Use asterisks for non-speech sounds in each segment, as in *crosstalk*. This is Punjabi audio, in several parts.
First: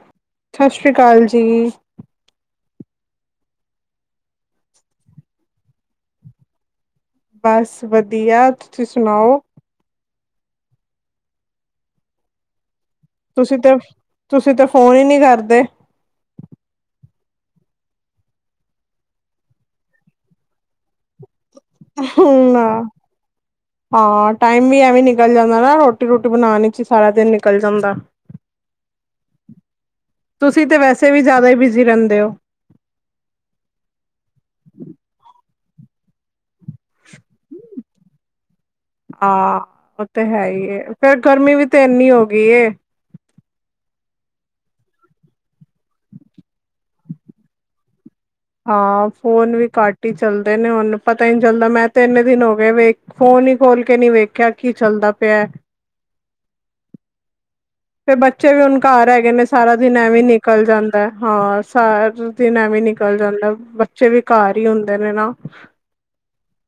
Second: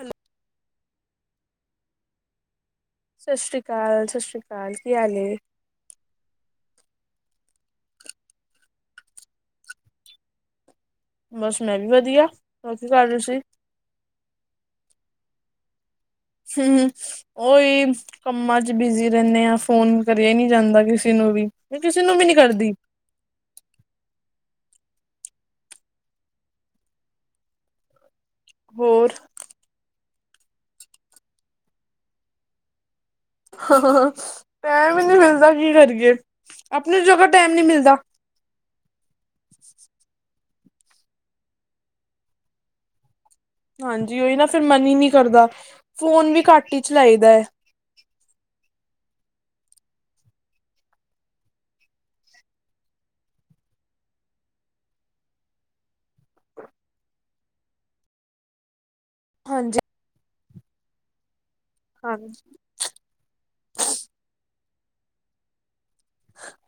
ਹੈਲੋ ਸ਼ਸ਼ ਸ੍ਰੀ ਕਾਲ ਜੀ। ਸਸ ਸ਼੍ਰੀ ਅਕਾਲ-ਸਸ ਸ਼੍ਰੀ ਅਕਾਲ ਕੀ ਹਾਲ ਹੈ। ਬਸ ਵਧੀਆ ਤੁਸੀਂ ਸੁਣਾਓ? ਬਸ ਮੈਂ ਵੀ ਵਧੀਆ ਹੋਰ ਕੀ ਕਰ ਰਹੇ ਸੀ? ਤੁਸੀਂ ਤੁਸੀਂ ਤੇ ਫੋਨ ਈ ਨੀ ਕਰਦੇ। ਹੂੰ ਉਈ ਕੰਮਾਂ ਚ ਬਿਜੀ ਰੈਨੇ ਆ, ਫੋਨ ਕਰਿਆ ਨੀ ਜਾਂਦਾ ਕਿਸੇ ਨੂੰ ਵੀ ਮੈਂ ਕਿਸੇ ਨੂੰ ਵੀ ਨੀ ਹੂਨ ਆ। ਕਰਦੀ ਹਾਂ, ਟਾਈਮ ਵੀ ਐਵੇਂ ਨਿਕਲ ਜਾਂਦਾ ਨਾ ਰੋਟੀ-ਰੂਟੀ ਬਣਾਣ ਚ ਈ ਸਾਰਾ ਦਿਨ ਨਿਕਲ ਜਾਂਦਾ। ਹੋਰ ਤੁਸੀਂ ਤੇ ਵੈਸੇ ਵੀ ਜਿਆਦਾ ਹੀ ਬਿਜ਼ੀ ਰੈੰਦੇ ਓ। ਟੈਮ ਈ ਨੀ ਮਿਲਦਾ ਕੀ ਕਰੀਏ ਆਪਣੀ ਜਗ੍ਹਾ ਟੈਮ ਨੀ ਮਿਲਦਾ। ਹਾਂ, ਓ ਤੇ ਹੈ ਈ ਏ। ਫੇਰ ਗਰਮੀ ਵੀ ਤੇ ਇੰਨੀ ਹੋ ਗੀ ਏ। ਹਾਂਜੀ, ਉਈ ਨਾ। ਫਿਰ ਮਨ ਈ ਨੀ ਕਰਦਾ। ਫੋਨ ਵੀ ਘੱਟ ਈ ਚਲਾਈਦੈ। ਹਾਂ, ਫੋਨ ਵੀ ਘੱਟ ਈ ਚੱਲਦੇ ਨੇ ਹੁਣ ਪਤਾ ਈ ਨੀ ਚੱਲਦਾ। ਮੈਂ ਤੇ ਇੰਨੇ ਦਿਨ ਹੋ ਗਏ ਵੇਖ ਫੋਨ ਈ ਖੋਲ ਕੇ ਨੀ ਵੇਖਿਆ। ਕੀ ਚੱਲਦਾ ਪਿਐ। ਫਿਰ ਬੱਚੇ ਵੀ ਹੁਣ ਘਰ ਐ। ਗੇ ਨੇ, ਸਾਰਾ ਹਾਂਜੀ ਦਿਨ ਐਵੇਂ ਈ ਨਿਕਲ ਜਾਂਦਾ ਹਾਂ। ਸਾਰਾ ਹਾਂਜੀ ਦਿਨ ਐਵੇਂ ਨਿਕਲ ਚੱਲ ਜਾਂਦਾ ਬੱਚੇ ਵੀ ਘਰ ਈ ਹੁੰਦੇ ਨੇ ਨਾ।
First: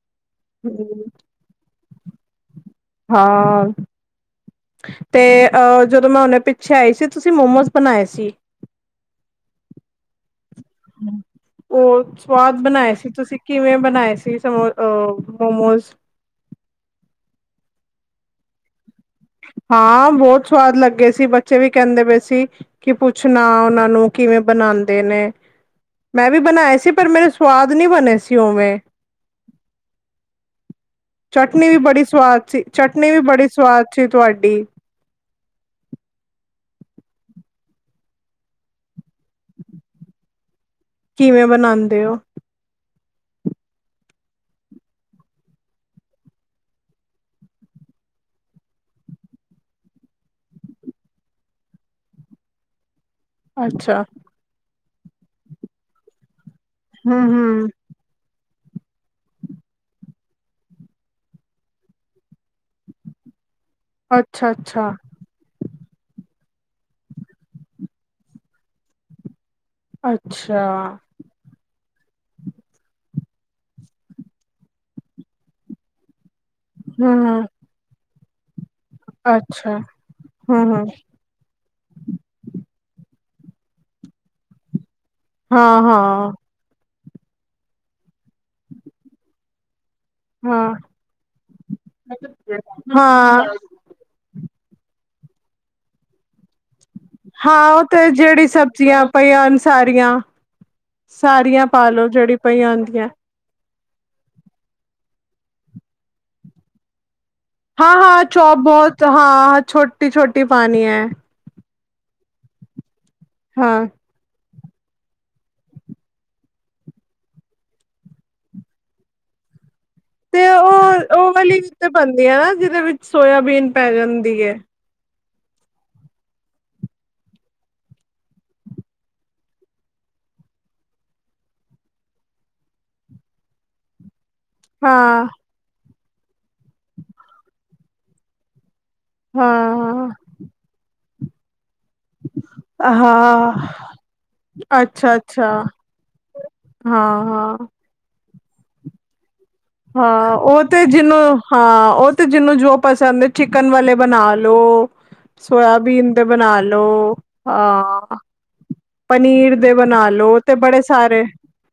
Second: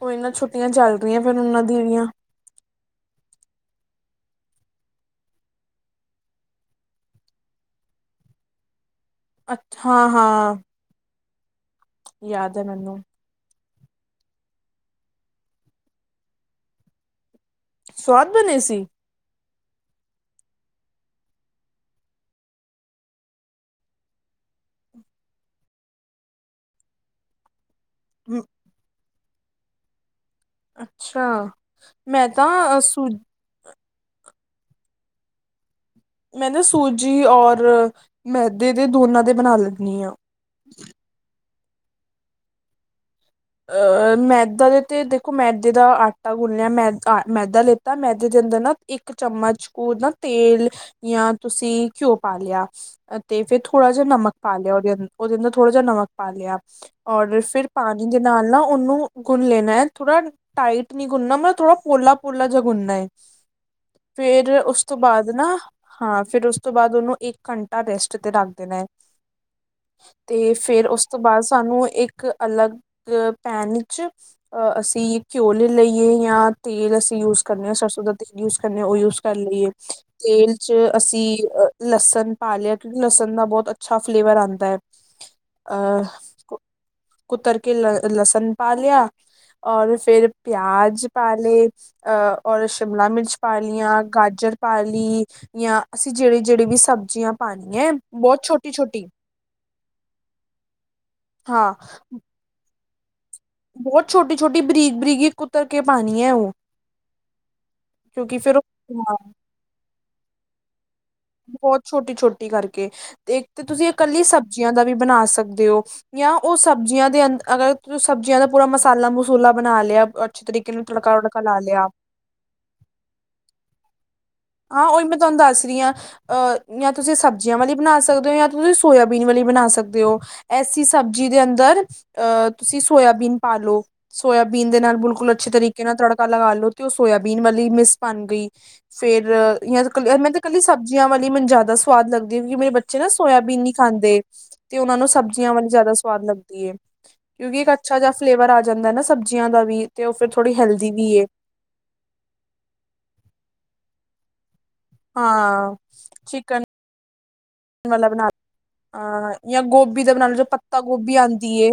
ਓਈ ਨਾ ਛੁੱਟੀਆਂ ਚੱਲ ਰਈਆਂ ਫੇਰ ਉਨਾਂ ਦੀਆ ਵੀ ਆਂ। ਹਾਂ। ਤੇ ਅ ਜਦੋਂ ਮੈਂ ਹੁਣੇ ਪਿੱਛੇ ਆਈ ਸੀ। ਤੁਸੀਂ ਮੋਮੋਸ ਬਣਾਏ ਸੀ। ਅੱਛਾ ਹਾਂ-ਹਾਂ। ਓ ਸਵਾਦ ਬਣਾਏ ਮੈਨੂੰ ਸੀ ਤੁਸੀਂ ਕਿਵੇਂ ਬਣਾਏ ਸੀ? ਅਹ ਮੋਮੋਸ ਸਵਾਦ ਬਣੇ ਸੀ? ਹਾਂ, ਬਹੁਤ ਸਵਾਦ ਲੱਗੇ ਸੀ। ਬੱਚੇ ਵੀ ਕਹਿੰਦੇ ਪਏ ਸੀ। ਕੀ ਪੁੱਛਣਾ ਓਨਾਂ ਨੂੰ ਕਿਵੇਂ ਬਣਾਦੇ ਨੇ, ਮੈਂ ਵੀ ਬਣਾਏ ਸੀ। ਪਰ ਮੇਰੇ ਸਵਾਦ ਨੀ ਬਣੇ ਸੀ। ਉਵੇਂ ਅੱਛਾ ਚਟਨੀਂ ਵੀ ਬੜੀ ਮੈਂ ਸਵਾਦ ਸੀ। ਤਾਂ ਸੂ ਚਟਨੀਂ ਵੀ ਬੜੀ ਸਵਾਦ ਸੀ। ਤੁਆਡੀ ਮੈਂ ਨਾ ਸੂਜੀ ਔਰ ਮੈਦੇ ਦੇ ਦੋਨਾਂ ਦੇ ਬਣਾ ਲੈਣੀ ਆ। ਕਿਵੇਂ ਬਣਾਉਂਦੇ ਹੋ? ਅਹ ਮੈਦਾ ਦੇ ਤੇ ਦੇਖੋ, ਮੈਦੇ ਦਾ ਆਟਾ ਗੁਨਿੰਆ ਮੈ ਮੈਦਾ ਲੇਤਾ ਮੈਦੇ ਦੇ ਅੰਦਰ ਨਾ ਇੱਕ ਚਮਚ ਓ ਨਾ ਤੇਲ ਜਾਂ ਤੁਸੀਂ ਘਿਓ ਪਾ ਲਿਆ। ਤੇ ਫੇਰ ਥੋੜਾ ਅੱਛਾ ਜਿਹਾ ਨਮਕ ਪਾ ਲਿਆ। ਓਦੇ-ਓਦੇ ਅੰਦਰ ਥੋੜ੍ਹਾ ਜਿਹਾ ਨਮਕ ਪਾ ਲਿਆ ਹੂੰ ਔਰ ਹੂੰ ਫਿਰ ਪਾਣੀ ਜਿਦੇ ਨਾਲ ਨਾ ਉਹਨੂੰ ਗੁੰਨ ਲੈਣਾ ਐ। ਥੋੜਾ ਟਾਈਟ ਨਹੀਂ ਗੁੰਨਨਾ ਮਤਲ ਥੋੜਾ ਪੋਲਾ-ਪੋਲਾ ਜਾ ਗੁੰਨਨਾ ਏ। ਅੱਛਾ ਫੇਰ ਅੱਛਾ ਉਸਤੋਂ ਬਾਦ ਨਾ ਹਾਂ, ਫਿਰ ਉਸਤੋਂ ਬਾਦ ਉਹਨੂੰ ਇੱਕ ਘੰਟਾ ਰੈਸਟ ਤੇ ਰੱਖ ਦੇਣਾ ਐ ਤੇ ਅੱਛਾ ਫੇਰ ਉਸ ਤੋਂ ਬਾਅਦ ਸਾਨੂੰ ਇੱਕ ਅਲੱਗ ਅ ਪੈਨ ਚ ਅਸੀਂ ਘਿਓ ਲੇ ਲਈਏ ਜਾਂ ਤੇਲ ਹੂੰ ਅਸੀਂ ਯੂਜ ਹੂੰ ਕਰ ਕਰਨਾ ਐ। ਸਰਸੋਂ ਦਾ ਤੇਲ ਯੂਜ ਕਰਨਾ। ਉਹ ਯੂਜ ਕਰ ਲਈਏ ਅੱਛਾ ਤੇਲ ਹੂੰ ਚ ਹੂੰ ਅਸੀਂ ਲੱਸਣ ਪਾ ਲਿਆ। ਕਿਉਂਕਿ ਲਸਣ ਨਾ ਬਹੁਤ ਅੱਛਾ ਫਲੇਵਰ ਆਂਦਾ ਐ। ਹਾਂ ਹਾਂ ਅ ਕੁਤਰ ਕੇ ਲੱਸਣ ਪਾ ਲਿਆ। ਔਰ ਫੇਰ ਹਾਂ ਪਿਆਜ ਪਾ ਲੇ ਔਰ ਸ਼ਿਮਲਾ ਮਿਰਚ ਹਾਂ ਪਾ ਲੀਆਂ ਗਾਜਰ ਪਾ ਲੀ ਜਾਂ, ਅਸੀਂ ਜੇੜੇ-ਜੇੜੇ ਵੀ ਸਬ ਹਾਂ ਤੇ ਜੇੜੀ ਸਬਜ਼ੀਆਂ ਪਈਆਂ ਹੋਣ ਸਾਰੀਆਂ ਸਾਰੀਆਂ ਹਾਂ ਪਾਲੋ ਜੇੜੀ ਪਈਆਂ ਹੁੰਦੀਆਂ। ਬਹੁਤ ਛੋਟੀ-ਛੋਟੀ ਬਰੀਕ-ਬਰੀਕ ਕੁਤਰ ਕੇ ਪਾਣੀ ਹੈ। ਉਹ ਹਾਂ-ਹਾਂ ਕਿਉਂਕਿ ਫਿਰ ਚੌਪ ਉਹ ਬਹੁਤ ਹਾਂ ਹਾ। ਛੋਟੀ-ਛੋਟੀ ਪਾਣੀ ਐ। ਬਹੁਤ ਛੋਟੀ-ਛੋਟੀ ਕਰਕੇ ਤੇ ਇੱਕ ਤੇ ਹਾਂ ਤੁਸੀਂ ਇਕੱਲੀ ਸਬਜ਼ੀਆਂ ਦਾ ਵੀ ਬਣਾ ਸਕਦੇ ਓ। ਜਾਂ ਉਹ ਸਬਜ਼ੀਆਂ ਦੇ ਅ ਅਗਰ ਤੁਸੀ ਸਬਜ਼ੀਆਂ ਦਾ ਪੂਰਾ ਮਸਾਲਾ ਮਸੂਲਾ ਬਣਾ ਲਿਆ। ਅੱਛੇ ਤਰੀਕੇ ਨਾਲ ਤੜਕਾ ਵੜਕਾ ਲਾ ਲਿਆ। ਏ ਆ ਨਾ ਜਿਦੇ ਵਿੱਚ ਸੋਇਆਬੀਨ ਪੈ ਜਾਂਦੀ ਏ। ਹਾਂ ਉਹੀ ਮੈਂ ਤੁਹਾਨੂੰ ਦੱਸ ਰਹੀ ਹਾਂ ਆ। ਅਹ ਜਾਂ ਤੁਸੀਂ ਸਬਜ਼ੀਆਂ ਵਾਲੀ ਬਣਾ ਸਕਦੇ ਹੋ ਜਾਂ ਤੁਸੀਂ ਸੋਇਆਬੀਨ ਵਾਲੀ ਬਣਾ ਸਕਦੇ ਹੋ। ਐਸੀ ਸਬਜ਼ੀ ਦੇ ਅੰਦਰ ਅਹ ਤੁਸੀਂ ਸੋਇਆਬੀਨ ਪਾ ਲੋ। ਸੋਇਆਬੀਨ ਦੇ ਨਾਲ ਹਾਂ ਬਿਲਕੁਲ ਅੱਛੇ ਤਰੀਕੇ ਨਾਲ ਤੜਕਾ ਲਗਾ ਲ ਲੋ ਤੇ ਉਹ ਸੋਇਆਬੀਨ ਵਾਲੀ ਮਿਸ ਬਣ ਗਈ। ਫਿਰ ਹਾਂ ਕੱਲ ਮੈਂ ਤਾਂ ਇਕੱਲੀ ਸਬਜ਼ੀਆਂ ਵਾਲੀ ਮੈਨੂੰ ਜ਼ਿਆਦਾ ਸ ਸਵਾਦ ਲੱਗਦੀ ਕਿਉਕਿ ਮੇਰੇ ਬੱਚੇ ਨਾ ਹਾਂ ਸੋਇਆਬੀਨ ਨਹੀਂ ਖਾਂਦੇ। ਤੇ ਉਹਨਾ ਨੂੰ ਸਬਜ਼ੀਆਂ ਵਾਲੀ ਜ਼ਿਆਦਾ ਸੁਵਾਦ ਲੱਗਦੀ ਏ। ਹਾਂ-ਹਾਂ ਅੱਛਾ ਜਾ ਫਲੇਵਰ ਆ ਜਾਂਦਾ ਨਾ ਸਬਜ਼ੀਆਂ ਦਾ ਵੀ ਅਤੇ ਉਹ ਫਿਰ ਹਾਂ ਥੋੜ੍ਹੀ ਤੇ ਹੈਲਦੀ ਜਿਹਨੂੰ ਵੀਏ। ਹਾਂ ਉਹ ਤੇ ਜਿਹਨੂੰ ਜੋ ਪਸੰਦ ਹੈ ਚਿਕਨ ਵਾਲੇ ਬਣਾ ਲ ਲੋ ਹਾਂ ਸੋਇਆਬੀਨ ਦੇ ਬਣਾ ਚਿਕਨ ਲੋ ਆ। ਵਾਲਾ ਬਣਾ ਅ ਪਨੀਰ ਜਾਂ ਦੇ ਗੋਭੀ ਬਣਾ ਦਾ ਲਓ ਲੋ ਜੋ ਤੇ ਬੜੇ ਪੱਤਾ ਗੋਭੀ ਸਾਰੇ ਆਉਂਦੀ ਏ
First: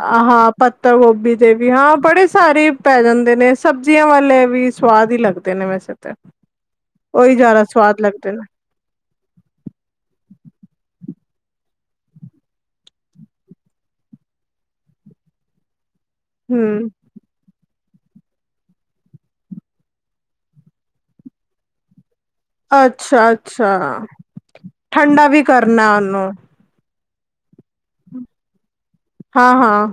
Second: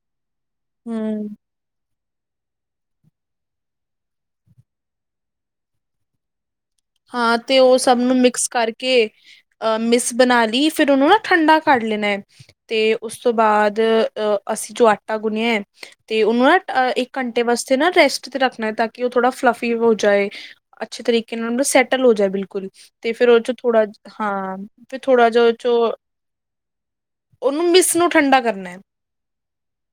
ਹਾਂ ਅ ਪੱਤਾ ਹਮ ਗੋਭੀ ਦੇ ਵੀ ਹਾਂ ਬੜੇ ਸਾਰੇ ਪੈ ਜਾਂਦੇ ਨੇ ਸਬਜ਼ੀਆਂ ਵਾਲੇ ਵੀ ਸਵਾਦ ਹੀ ਲੱਗਦੇ ਨੇ ਵੈਸੇ ਤੇ *inaudible* ਹਾਂ ਤੇ ਉਹ ਸਭ ਨੂੰ ਮਿਕਸ ਕਰ ਕੇ ਅਹ ਮਿਸ ਬਣਾ ਲਈ ਫਿਰ ਉਹਨੂੰ ਨਾ ਠੰਡਾ ਕਢ ਲੈਣਾ ਏ। ਤੇ ਉਸ ਤੋਂ ਬਾਅਦ ਅਹ ਅਸੀਂ ਜੋ ਆਟਾ ਗੁਣਿਆ ਹੈ ਤੇ ਉਹਨੂੰ ਨਾ ਹਮ ਅ ਇੱਕ ਘੰਟੇ ਵਾਸਤੇ ਨਾ ਰੈਸਟ ਤੇ ਰੱਖਣਾ ਹੈ ਤਾਂ ਕਿ ਉਹ ਥੋੜਾ ਫਲਫੀ ਹੋ ਜਾਏ ਅੱਛੇ ਤਰੀਕੇ ਨਾਲ ਉ ਸੈਟਲ ਹੋ ਜਾਏ ਬਿਲਕੁਲ ਤੇ ਫਿਰ ਅੱਛਾ ਉਹ 'ਚੋਂ ਅੱਛਾ ਥੋੜਾ ਹਾਂ ਫਿਰ ਠੰਡਾ ਥੋੜਾ ਵੀ ਜਿਹਾ ਉਹ 'ਚੋਂ ਕਰਨਾ ਉਹਨੂੰ ਓਹਨੂੰ ਮਿਸ ਨੂੰ ਠੰਡਾ ਕਰਨਾ ਐ। ਹਾਂ-ਹਾਂ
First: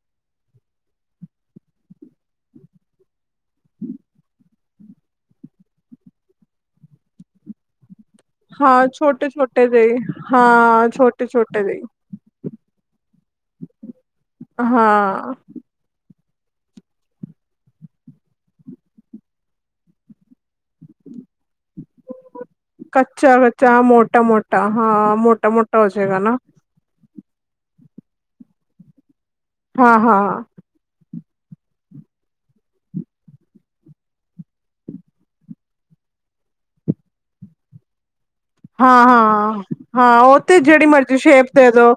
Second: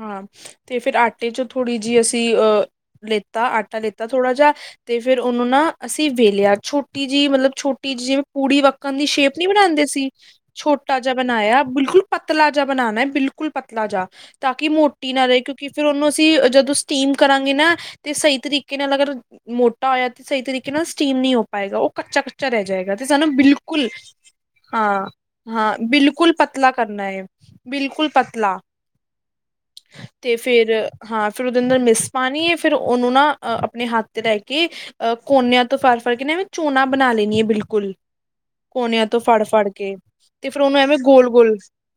ਹਾਂ ਤੇ ਫਿਰ ਆਟੇ 'ਚੋਂ ਥੋੜ੍ਹੀ ਜਿਹੀ ਅਸੀਂ ਅਹ ਲੇਤਾ ਆਟਾ ਲੇਤਾ ਥੋੜ੍ਹਾ ਜਾ ਤੇ ਫਿਰ ਓਹਨੂੰ ਨਾ ਅਸੀਂ ਵੇਲਿਆ ਛੋਟੀ ਜਿਹੀ ਮਤਲਬ ਛੋਟੀ ਜਿਹੀ ਜਿਵੇਂ ਪੂੜੀ ਹਾਂ ਵੱਕਣ ਦੀ ਛੋਟੇ ਸ਼ੇਪ ਨਹੀਂ ਛੋਟੇ ਬਣਾਂਦੇ ਜਿਹੇ ਸੀ ਹਾਂ ਛੋਟਾ ਜਿਹਾ ਛੋਟੇ ਬਣਾਇਆ ਛੋਟੇ ਜਿਹੇ ਬਿਲਕੁਲ ਪਤਲਾ ਜਿਹਾ ਬਣਾਣਾ ਬਿਲਕੁਲ ਬਿਲਕੁਲ ਪਤਲਾ ਜਾ ਤਾਂ ਕਿ ਮੋਟੀ ਨਾ ਹਾਂ ਰਹੇ ਕਿਉਂਕ ਕਿ ਫਿਰ ਉਹਨੂੰ ਅਸੀਂ ਜਦੋਂ ਸਟੀਮ ਕਰਾਂਗੇ ਨਾ ਤੇ ਸਹੀ ਤਰੀਕੇ ਨਾਲ ਅਗਰ ਮੋਟਾ ਹੋਇਆ ਤੇ ਸਹੀ ਤਰੀਕੇ ਨਾਲ ਸਟੀਮ ਨ ਨਹੀਂ ਹੋ ਪਾਏਗਾ ਉਹ ਕੱਚਾ-ਕੱਚਾ ਰਹਿ ਜਾਏਗਾ। ਤੇ ਸਾਨੂੰ ਕੱਚਾ ਕੱਚਾ ਬਿਲਕੁਲ ਮੋਟਾ ਮੋਟਾ ਹਾਂ ਮੋਟਾ ਹਾਂ-ਹਾਂ ਮੋਟਾ ਹੋ ਜਾਏਗਾ ਬਿਲਕੁਲ ਨਾ ਪਤ ਪਤਲਾ ਕਰਨਾ ਏ ਬਿਲਕੁਲ ਪਤਲਾ ਹਾਂ ਤੇ ਹਾਂ ਫਿਰ ਹਾਂ ਫਿਰ ਉਹਦੇ ਅੰਦਰ ਮਿਸ ਪਾਣੀ ਏ ਫਿਰ ਉਹਨੂੰ ਨਾ ਅ ਆਪਣੇ ਹੱਥ ਤੇ ਰਹਿ ਕੇ ਅ ਕੋਨਿਆਂ ਤੋਂ ਫੜ-ਫੜ ਕੇ ਐਵੇਂ ਝੋਨਾ ਬਣਾ ਲੈਣੀ ਆ ਬਿਲਕੁਲ ਹਾਂ ਕੋਨਿਆਂ ਤੋਂ ਹਾਂ ਫੜ-ਫੜ ਕੇ ਹਾਂ ਉਹ ਤੇ ਫਿਰ ਉਹਨੂੰ ਜਿਹੜੀ ਐਵੇਂ ਮਰਜ਼ੀ ਸ਼ੇਪ ਗੋਲ-ਗੋਲ ਦੇ ਦੋ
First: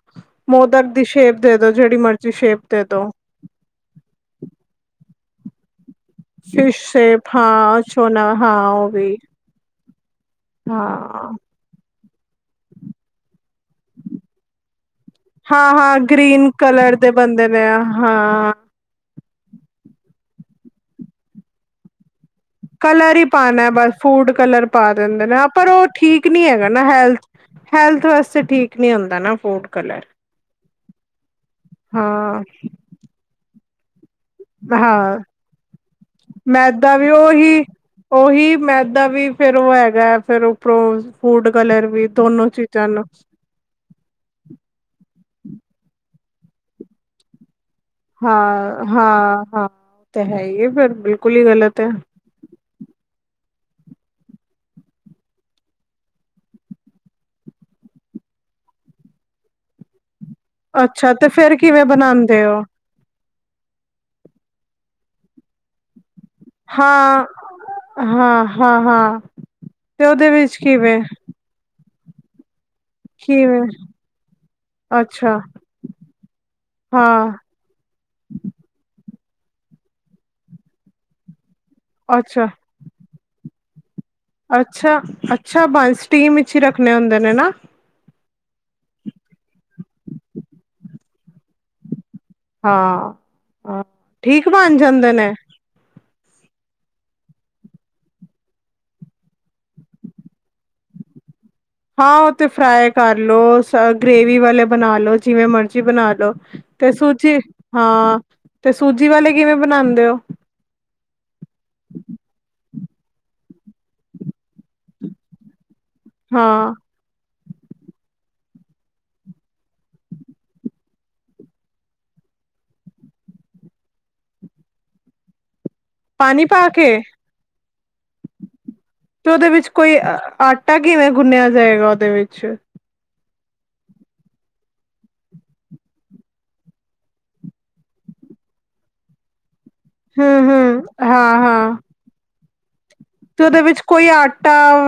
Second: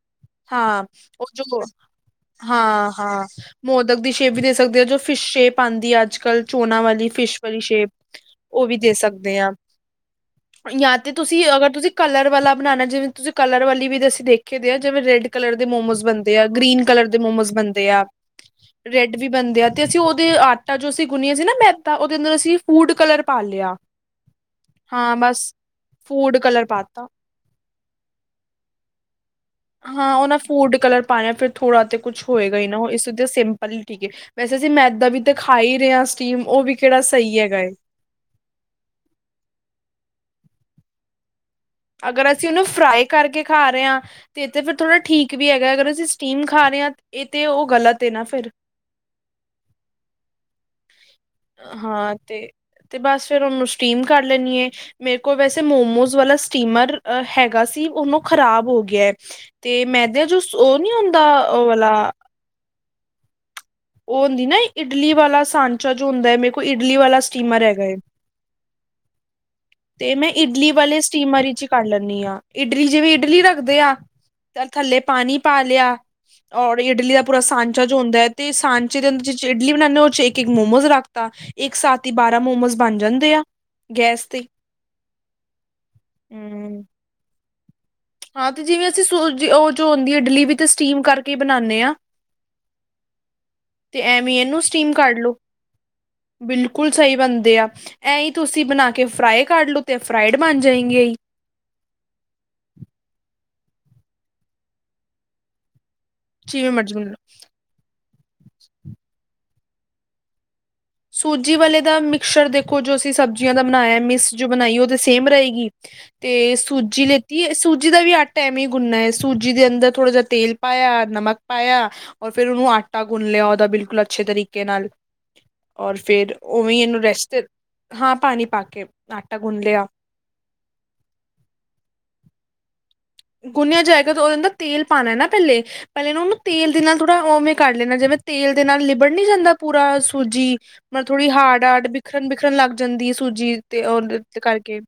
ਹਾਂ ਮੋਦਕ ਦੀ ਉਹ ਸ਼ੇਪ ਜੋ ਦੇ ਬ ਦੋ ਜਿਹੜੀ ਮਰਜ਼ੀ ਸ਼ੇਪ ਦੇ ਦੋ ਹਾਂ-ਹਾਂ ਮੋਦਕ ਦੀ ਸ਼ੇਪ ਵੀ ਦੇ ਸਕਦੇ ਆ ਜੋ ਫਿਸ਼ ਸ਼ੇਪ ਆਂਦੀ ਹੈ ਅੱਜ ਕੱਲ੍ਹ ਫਿਸ਼ ਚੋਨਾ ਵਾਲੀ ਸ਼ੇਪ ਫਿਸ਼ ਵਲੀ ਹਾਂ ਸ਼ੇਪ ਛੋਨਾ ਹਾਂ ਉਹ ਵੀ ਉਹ ਵੀ *unintelligible* ਜਾਂ ਤੇ ਹਾਂ ਤੁਸੀਂ ਅਗਰ ਤੁਸੀਂ ਕਲਰ ਵਾਲਾ ਬਣਾਣਾ ਜਿਵੇਂ ਤੁਸੀਂ ਕਲਰ ਵਾਲੀ ਵੀ ਦੱਸੀ ਦੇਖ ਖੇ ਦੇ ਆ ਜਿਵੇਂ ਰੈਡ ਕਲਰ ਦੇ ਹਾਂ ਹਾਂ ਮੋਮੋਜ਼ ਬਣਦੇ ਆ ਗ੍ਰੀਨ ਕਲਰ ਦੇ ਬੰਦੇ ਮੋਮੋਜ਼ ਨੇ ਬਣਦੇ ਆ। ਹਾਂ ਰੈਡ ਵੀ ਬਣਦੇ ਆ ਤੇ ਅਸੀਂ ਉਹਦੇ ਆਟਾ ਜੋ ਅਸੀਂ ਗੁੰਨਿਆ ਸੀ ਨਾ ਮੈਦਾ ਉਹਦੇ ਅੰਦਰ ਅਸੀਂ ਫੂਡ ਕਲਰ ਹੀ ਪਾ ਪਾਣਾ ਲਿਆ। ਬਸ ਫੂਡ ਕਲਰ ਪਾ ਹਾਂ ਦਿੰਦੇ ਨੇ ਬਸ ਪਰ ਉਹ ਠੀਕ ਫੂਡ ਨੀ ਕਲਰ ਹੈਗਾ ਨਾ ਪਾਤਾ। ਹੈਲਥ ਹੈਲਥ ਵਾਸਤੇ ਠੀਕ ਨੀ ਹੁੰਦਾ ਨਾ ਫੂਡ ਕਲਰ ਹਾਂ ਉਹ ਨਾ ਫੂਡ ਕਲਰ ਪਾਣਾ ਫਿਰ ਥੋੜਾ ਤੇ ਕੁਛ ਹਾਂ ਹੋਏਗਾ ਹੀ ਨਾ ਇਸ ਤੇ ਹੀ ਸਿੰਪਲ ਠੀਕ ਹੈ। ਵੈਸੇ ਅਸੀਂ ਮੈਦਾ ਹਾਂ ਵੀ ਤੇ ਖਾ ਹੀ ਰਹੇ ਆ ਸਟੀਮ ਉਹ ਵੀ ਮੈਦਾ ਕਿਹੜਾ ਸਹੀ ਹੈਗਾ ਉਹੀ ਏ। ਉਹੀ ਮੈਦਾ ਵੀ ਫਿਰ ਉਹ ਹੈਗਾ ਹੈ ਫਿਰ ਫੂਡ ਕਲਰ ਵੀ ਦੋਨੋ ਚੀਜ਼ਾਂ ਨੂੰ ਕੇ ਖਾ ਰਹੇ ਹਾਂ। ਤੇ-ਤੇ ਫਿਰ ਥੋੜ੍ਹਾ ਠੀਕ ਵੀ ਹੈਗਾ ਅਗਰ ਅਸੀਂ ਸਟੀਮ ਖਾ ਰਹੇ ਹਾਂ ਇਹ ਤਾਂ ਉਹ ਗ਼ਲਤ ਏ ਨਾ ਫਿਰ। ਹਾਂ, ਹਾਂ, ਹਾਂ ਓ ਤੇ ਹੈ ਈ ਏ ਫਿਰ ਬਿਲਕੁਲ ਈ ਗਲਤ ਐ। ਹਾਂ ਤੇ ਤੇ ਬਸ ਫੇਰ ਉਨੂੰ ਸਟੀਮ ਕਰ ਲੈਣੀ ਏ, ਮੇਰੇ ਕੋਲ ਵੈਸੇ ਮੋਮੋਸ ਵਾਲਾ ਸਟੀਮਰ ਅ ਹੈਗਾ ਸੀ ਉਨੂੰ ਖ਼ਰਾਬ ਹੋ ਗਿਆ, ਤੇ ਮੈਦੇ ਜੋ ਓ ਨਈ ਅੱਛਾ ਹੁੰਦਾ, ਓ ਵਾਲਾ ਤੇ ਓ ਓ ਹੁੰਦੀ ਨਾ ਇਡਲੀ ਵਾਲਾ ਸਾਂਚਾ ਜੋ ਹੁੰਦਾ ਐ ਮੇਰੇ ਕੋਲ ਇਡਲੀ ਵਾਲਾ ਸਟੀਮਰ ਹੈਗਾ ਐ। ਹਾਂ-ਹਾਂ। ਤੇ ਮੈਂ ਇਡਲੀ ਵਾਲੇ ਸਟੀਮਰ ਚ ਈ ਕਰ ਲੈਨੀ ਆ ਇਡਲੀ ਜਿਵੇਂ ਇਡਲੀ ਕਿਵੇਂ ਰੱਖਦੇ ਆ ਤਾ ਥੱਲੇ ਪਾਣੀ ਅੱਛਾ ਪਾ ਲਿਆ ਓਰ ਇਡਲੀ ਦਾ ਹਾਂ ਪੂਰਾ ਸਾਂਚਾ ਜੋ ਹੁੰਦਾ ਐ ਤੇ ਸਾਂਚੇ ਦੇ ਅੰਦ ਜਿਦੇ ਚ ਇਡਲੀ ਬਨਾਨੇ ਉਦੇ ਚ ਇੱਕ ਮੋਮੋਜ਼ ਲਗਤਾ ਇੱਕ ਸਾਥ ਈ ਬਾਰਾਂ ਅੱਛਾ ਮੋਮੋਜ਼ ਬਣ ਜਾਂਦੇ ਆ ਗੈਸ ਤੇ ਅੱਛਾ, ਅੱਛਾ ਬਾਏ ਸਟੀਮ ਚ ਈ ਹੂੰ, ਰੱਖਣੇ ਹੁੰਦੇ ਨੇ ਨਾ। ਹਾਂ ਤੇ ਜਿਵੇਂ ਅਸੀਂ ਸੂਜੀ ਓ ਜੋ ਹੁੰਦੀ ਏ ਇਡਲੀ ਵੀ ਤੇ ਸਟੀਮ ਕਰਕੇ ਈ ਬਣਾਣੇ ਆ। ਹਾਂ ਹਾਂ ਤੇ ਐਵੇਂ ਈ ਠੀਕ ਐਨੂੰ ਬਣ ਸਟੀਮ ਜਾਂਦੇ ਕੱਢ ਨੇ ਲਓ। ਬਿਲਕੁਲ ਸਈ ਬਣਦੇ ਆ। ਐਈ ਤੁਸੀਂ ਬਣਾ ਕੇ ਫਰਾਈ ਕਢ ਲੋ ਤੇ ਫਰਾਈਡ ਬਣ ਜਾਏਂਗੇ ਈ। ਹਾਂ ਓ ਤੇ ਫਰਾਈ ਕਰ ਲੋ, ਗ੍ਰੇਵੀ ਵਾਲੇ ਬਣਾ ਲੋ, ਜਿਵੇਂ ਮਰਜ਼ੀ ਬਣਾ ਲੋ, ਜਿਵੇਂ ਤੇ ਮਰਜ਼ੀ ਬਣਾ ਲੋ। ਸੂਜੀ ਹਾਂ, ਤੇ ਸੂਜੀ ਵਾਲੇ ਕਿਵੇਂ ਬਣਾਂਦੇ ਓ? ਸੂਜੀ ਵਾਲੇ ਦਾ ਮਿਕਸਰ ਦੇਖੋ ਜੋ ਅਸੀਂ ਸਬਜ਼ੀਆਂ ਦਾ ਬਣਾਇਆ ਮਿਸ ਜੋ ਬਣਾਈ ਓ ਤਾਂ ਸੇਮ ਰਏਗੀ ਤੇ ਹਾਂ ਸੂਜੀ ਲਿ ਤੀ, ਸੂਜੀ ਦਾ ਵੀ ਆਟਾ ਐਵੇ ਈ ਗੁੰਨਨਾ ਐ, ਸੂਜੀ ਦੇ ਅੰਦਰ ਥੋੜ੍ਹਾ ਜਿਆ ਤੇਲ ਪਾਇਆ, ਨਮਕ ਪਾਇਆ ਓਰ ਫਿਰ ਉਨੂੰ ਆਟਾ ਗੁੰਨ ਲਿਆ ਉਦਾ ਬਿਲਕੁਲ ਅੱਛੇ ਤਰੀਕੇ ਨਾਲ। ਓਰ ਫਿਰ ਪਾਣੀ ਪਾ ਉਵੇਂ ਕੇ ਇਨੂੰ ਰੈਸਟ, ਹਾਂ ਪਾਣੀ ਪਾ ਕੇ ਤੇ ਆਟਾ ਉਦੇ ਗੁੰਨ ਵਿੱਚ ਲਿਆ ਕੋਈ ਅ ਆਟਾ ਕਿਵੇਂ ਗੁੰਨਿਆ ਜਾਏਗਾ ਉਦੇ ਵਿੱਚ। ਗੁੰਨਿਆ ਜਾਏਗਾ ਤੇ ਉਦੇ ਅੰਦਰ ਤੇਲ ਪਾਣਾ ਨਾ ਪੈਲੇ। ਪੈਲੇ ਨਾ ਉਨੂੰ ਤੇਲ ਦੇ ਨਾਲ ਥੋੜ੍ਹਾ ਓਵੇਂ ਕਰ ਲੈਣਾ ਜਿਵੇਂ ਤੇਲ ਦੇ ਨਾਲ ਲਿਬੜ ਨੀ ਜਾਂਦਾ ਪੂਰਾ ਹੂੰ ਸੂਜੀ ਹੂੰ ਮਤਲਬ ਥੋੜੀ ਹਾਂ ਹਾਂ ਹਾਰਡ-ਹਾਰਡ ਬਿਖਰਨ-ਬਿਖਰਨ ਲੱਗ ਜਾਂਦੀ ਐ, ਸੂਜੀ ਤੇ ਓਂਦੇ ਉਤੇ ਕਰਕੇ।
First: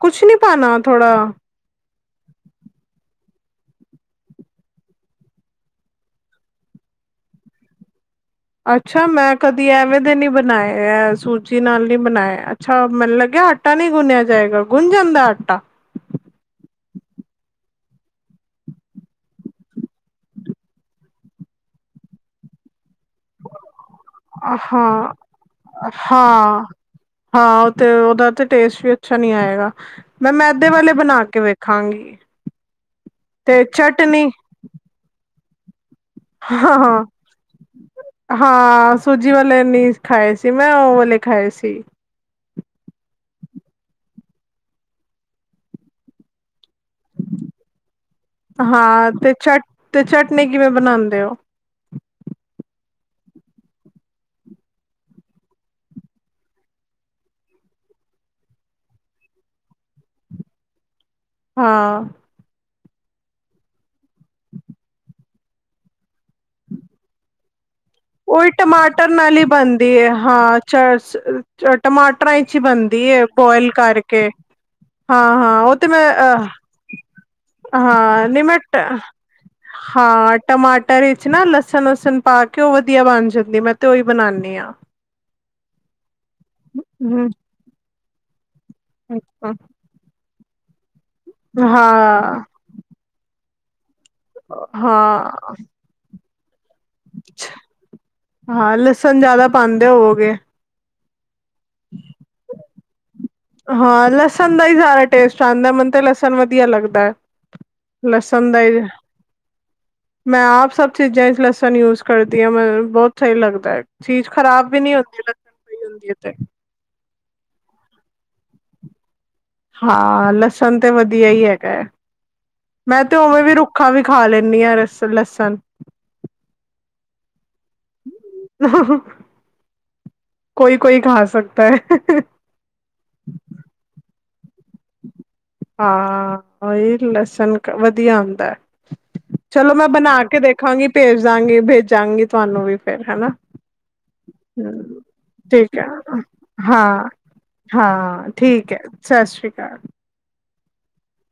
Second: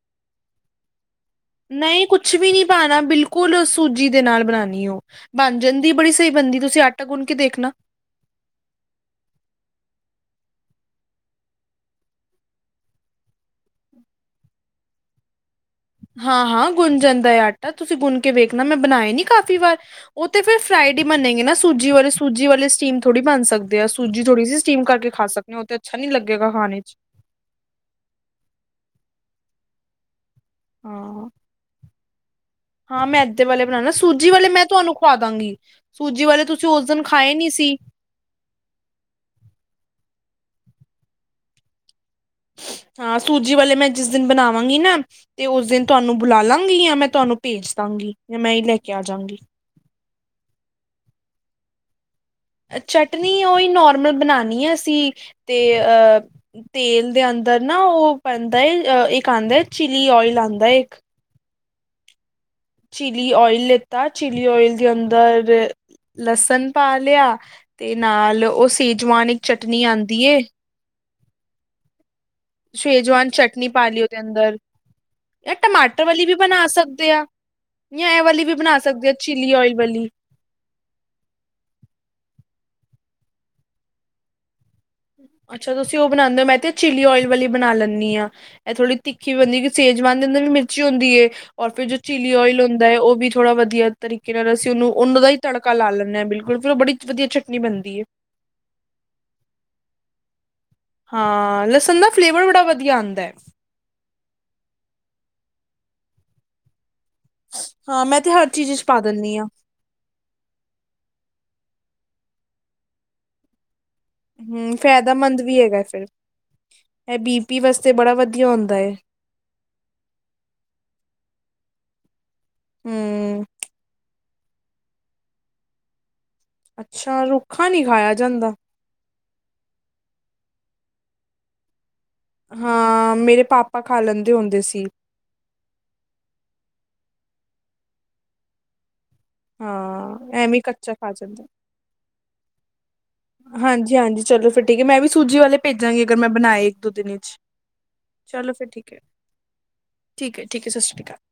ਕੁੱਛ ਨੀ ਪਾਨਾ ਥੋੜਾ ਨਈ ਕੁਛ ਵੀ ਨੀ ਪਾਣਾ ਬਿਲਕੁਲ ਸੂਜੀ ਦੇ ਨਾਲ ਬਣਾਣੀ ਓ। ਬਣ ਜਾਂਦੀ ਬੜੀ ਸਈ ਬਣਦੀ, ਤੁਸੀਂ ਆਟਾ ਗੁੰਨ ਕੇ ਦੇਖਣਾ। ਅੱਛਾ, ਮੈਂ ਕਦੀ ਐਵੇਂ ਦੇ ਨੀ ਬਣਾਏ, ਐ ਸੂਜੀ ਨਾਲ ਨੀ ਬਣਾਏ। ਅਛਾ! ਮੈਨ ਲੱਗਿਆ ਆਟਾ ਨੀ ਗੁਣਿਆ ਜਾਏਗਾ ਗੁੰਨ ਜਾਂਦਾ ਆਟਾ। ਹਾਂ-ਹਾਂ ਗੁੰਨ ਜਾਂਦਾ ਐ ਆਟਾ ਤੁਸੀਂ ਗੁੰਨ ਕੇ ਵੇਖਣਾ ਮੈਂ ਬਣਾਏ ਨੀ ਕਾਫ਼ੀ ਵਾਰ। ਓ ਤੇ ਫਿਰ ਫਰਾਈਡ ਈ ਬਨੇਗੇ ਨਾ ਸੂਜੀ ਵਾਲੇ, ਸੂਜੀ ਵਾਲੇ ਸਟੀਮ ਥੋੜੀ ਬਣ ਸਕ ਦੇ ਆ, ਸੂਜੀ ਥੋੜ੍ਹੀ ਸੀ ਸਟੀਮ ਕਰਕੇ ਹਾਂ ਖਾ ਸਕਨੇ ਆ ਓ ਤੇ ਅੱਛਾ ਨੀ ਲੱਗੇਗਾ ਹਾਂ ਖਾਣੇ ਚ। ਹਾਂ, ਓਤੇ ਉਦਾ ਤੇ ਟੇਸਟ ਵੀ ਅੱਛਾ ਨੀ ਆਏਗਾ। ਮੈਂ ਮੈਦੇ ਵਾਲੇ ਬਣਾ ਹਾਂ ਕੇ ਵੇਖਾਂਗੀ। ਹਾਂ, ਮੈਦਾ ਤੇ ਵਾਲੇ ਬਣਾਣਾ। ਚਟਨੀ ਸੂਜੀ ਵਾਲੇ ਮੈਂ ਤੁਆਨੂੰ ਖਵਾਦਾਂਗੀ ਸੂਜੀ ਵਾਲੇ ਤੁਸੀਂ ਹਾਂ ਉਸ ਦਿਨ ਹਾਂ ਖਾਏ ਨੀ ਸੀ। ਹਾਂ, ਸੂਜੀ ਵਾਲੇ ਨੀ ਖਾਏ ਸੀ ਮੈਂ ਓ ਵਾਲੇ ਖਾਏ ਸੀ। ਹਾਂ, ਸੂਜੀ ਵਾਲੇ ਮੈਂ ਜਿਸ ਦਿਨ ਬਣਾਵਾਂਗੀ ਨਾ ਤੇ ਓਸ ਦਿਨ ਤੁਆਨੂੰ ਬੁਲਾਲਾਂਗੀ ਯਾ ਮੈਂ ਤੁਆਨੂੰ ਭੇਜ ਦਾਂਗੀ। ਜਾਂ ਮੈਂ ਹੀ ਲੈ ਕੇ ਆ ਹਾਂ, ਤੇ ਜਾਂਗੀ ਚੱਟ, ਤੇ ਚੱਟਨੀ ਕਿਵੇਂ ਬਣਾਂਦੇ ਓ? ਚੱਟਨੀ ਓਹੀ ਨੋਰਮਲ ਬਣਾਣੀ ਐ ਅਸੀਂ ਤੇ ਅ ਤੇਲ ਦੇ ਅੰਦਰ ਨਾ ਓ ਪੈਂਦਾ ਐ ਇੱਕ ਆਂਦਾ ਚਿਲੀ ਓਇਲ ਆਂਦਾ ਏ ਇੱਕ। ਹਾਂ। ਚਿਲੀ ਓਇਲ ਲਿੱਤਾ, ਚਿਲੀ ਓਇਲ ਦੇ ਅੰਦਰ ਲਸਣ ਪਾ ਲਿਆ ਤੇ ਨਾਲ ਉਹੀ ਓ ਸੇਜਵਾਨ ਇੱਕ ਚੱਟਨੀ ਆਂਦੀ ਏ ਚਸ ਟਮਾਟਰਾਂ ਚ ਈ ਬਣਦੀ ਏ ਸੇਜਵਾਨ ਬੋਇਲ ਕਰਕੇ। ਹਾਂ ਐ ਹਾਂ ਉਹ ਤੇ ਟਮਾਟਰ ਮੈਂ ਵਾਲੀ ਵੀ ਅ ਬਣਾ ਸਕਦੇ ਆ? ਯਾ ਐ ਹਾਂ ਨਹੀਂ ਵਾਲੀ ਵੀ ਮੈਂ ਬਨਾ ਸਕਦੇ ਓ, ਚੀਲੀ ਓਏਲ ਵਲੀ। ਹਾਂ ਟਮਾਟਰ ਇਚ ਨਾ ਲਸਨ-ਲੂਸਨ ਪਾ ਕੇ ਓ ਵਦੀਆ ਬਨ ਜਾਂਦੀ, ਮੈਂ ਤੇ ਓਈ ਬਨਾਨੀ ਆਂ। ਅੱਛਾ ਤੂਸੀ ਓ ਬਨਾਂਦੇ ਓ, ਮੈਂ ਤੇ ਚੀਲੀ ਹਮ ਓਏਲ ਵਾਲੀ ਬਨਾ ਲੈਨੀ ਆ, ਐ ਥੋੜੀ ਤਿੱਖੀ ਵੀ ਹਾਂ, ਬਂਦੀ ਸੇਜ ਵਾਨ ਦੇ ਅਂਦਰ ਵੀ ਮਿਰਚੀ ਹੁੰਦੀ ਏ ਔਰ ਫਿਰ ਜੋ ਚੀਲੀ ਓਏਲ ਹੁੰਦੈ, ਓ ਵੀ ਥੋੜਾ ਵਦੀਆ ਤਰੀਕੇ ਨਾਲ ਅਸੀ ਉਨੂੰ, ਓਨਾਂ ਦਾ ਈ ਹਾਂ, ਤੜਕਾ ਲਾ ਲੈਂਨੇ ਆ ਬਿਲਕੁਲ ਫਿਰ ਓ ਬੜੀ ਵਦੀਆ ਚਟਨੀ ਬਨਦੀ ਏ। ਹਾਂ, ਲਸੱਨ ਜਾਦਾ ਪਾਂਦੇ ਹੋਓਗੇ। ਹਾਂ, ਲੱਸਨ ਦਾ ਫਲੇਵਰ ਬੜਾ ਵਦੀਆ ਆਂਦੈ। ਹਾਂ ਲਸਨ ਦਾ ਈ ਸਾਰਾ ਟੇਸਟ ਆਂਦੈ, ਮੈਨ ਤੇ ਲਸਨ ਵਦੀਆ ਲਗਦੈ। ਹਾਂ, ਮੈਂ ਤੇ ਹਰ ਚੀਜ ਇਚ ਪਾ ਦੇਨੀ ਆਂ। ਮੈਂ ਆਪ ਸਬ ਚੀਜਾਂ ਇਸ ਲਸਨ ਯੂਜ਼ ਕਰਦੀ ਆਂ, ਮੈਨੂੰ ਬੋਤ ਸਹੀ ਲੱਗਦਾ ਐ। ਚੀਜ ਖ਼ਰਾਬ ਹਮ ਵੀ ਨੀ ਹੁੰਦੀ ਲੱਸਨ ਪਾਈ ਹੁੰਦੀ ਏ ਤੇ। ਐ ਬੀ ਪੀ ਵਸਤੇ ਬੜਾ ਵਦੀਆ ਹੂੰਦਾ ਏ। ਹਾਂ, ਲਸਨ ਤੇ ਵਦੀਆ ਈ ਹੈਗੈ, ਮੈਂ ਤੇ ਉਵੇਂ ਹਮ ਵੀ ਰੁਕ ਰੂੱਖਾਂ ਵੀ ਖਾ ਲੈਂਨੀ ਆਂ ਰਸ, ਲਸਨ। ਅੱਛਾ, ਰੁੱਖਾ ਨੀ ਖਾਏਆ ਜਾਂਦਾ। *inaudible* ਕੋਈ-ਕੋਈ ਖਾ ਸਕਤੈ। ਹਾਂ, ਮੇਰੇ ਪਾਪਾ ਖਾ ਲੈਂਦੇ ਹੁੰਦੇ ਸੀ। ਹਾਂ, ਏ ਲਸਨ ਵਦੀਆ ਹੁੰਦੈ। ਚਲੋ ਮੈਂ ਹਾਂ ਬਨਾ ਕੇ ਐਵੇਂ ਹੀ ਦੇਖਾਂਗੀ, ਕੱਚਾ ਖਾ ਭੇਜ ਜਾਂਦਾ ਦਾਂਗੀ, ਭੇਜਾਂਗੀ ਤੂਆਨੂੰ ਵੀ। ਫੇਰ ਹੇਨਾ, ਹਾਂਜੀ-ਹਾਂਜੀ ਚਲੋ ਫਿਰ ਠੀਕ ਹੈ ਮੈਂ ਹੂੰ ਵੀ ਸੂਜੀ ਵਾਲੇ ਭੇਜਾਂਗੀ ਅਗਰ *unintelligible* ਮੈਂ ਬਣਾਏ ਇੱਕ ਦੋ ਹਾਂ। ਦਿਨ ਵਿੱਚ ਹਾਂ, ਠੀਕ ਐ, ਸਸ੍ਰੀ ਕਾਲ। ਠੀਕੈ, ਠੀਕੈ, ਸਸ੍ਰੀ ਕਾਲ।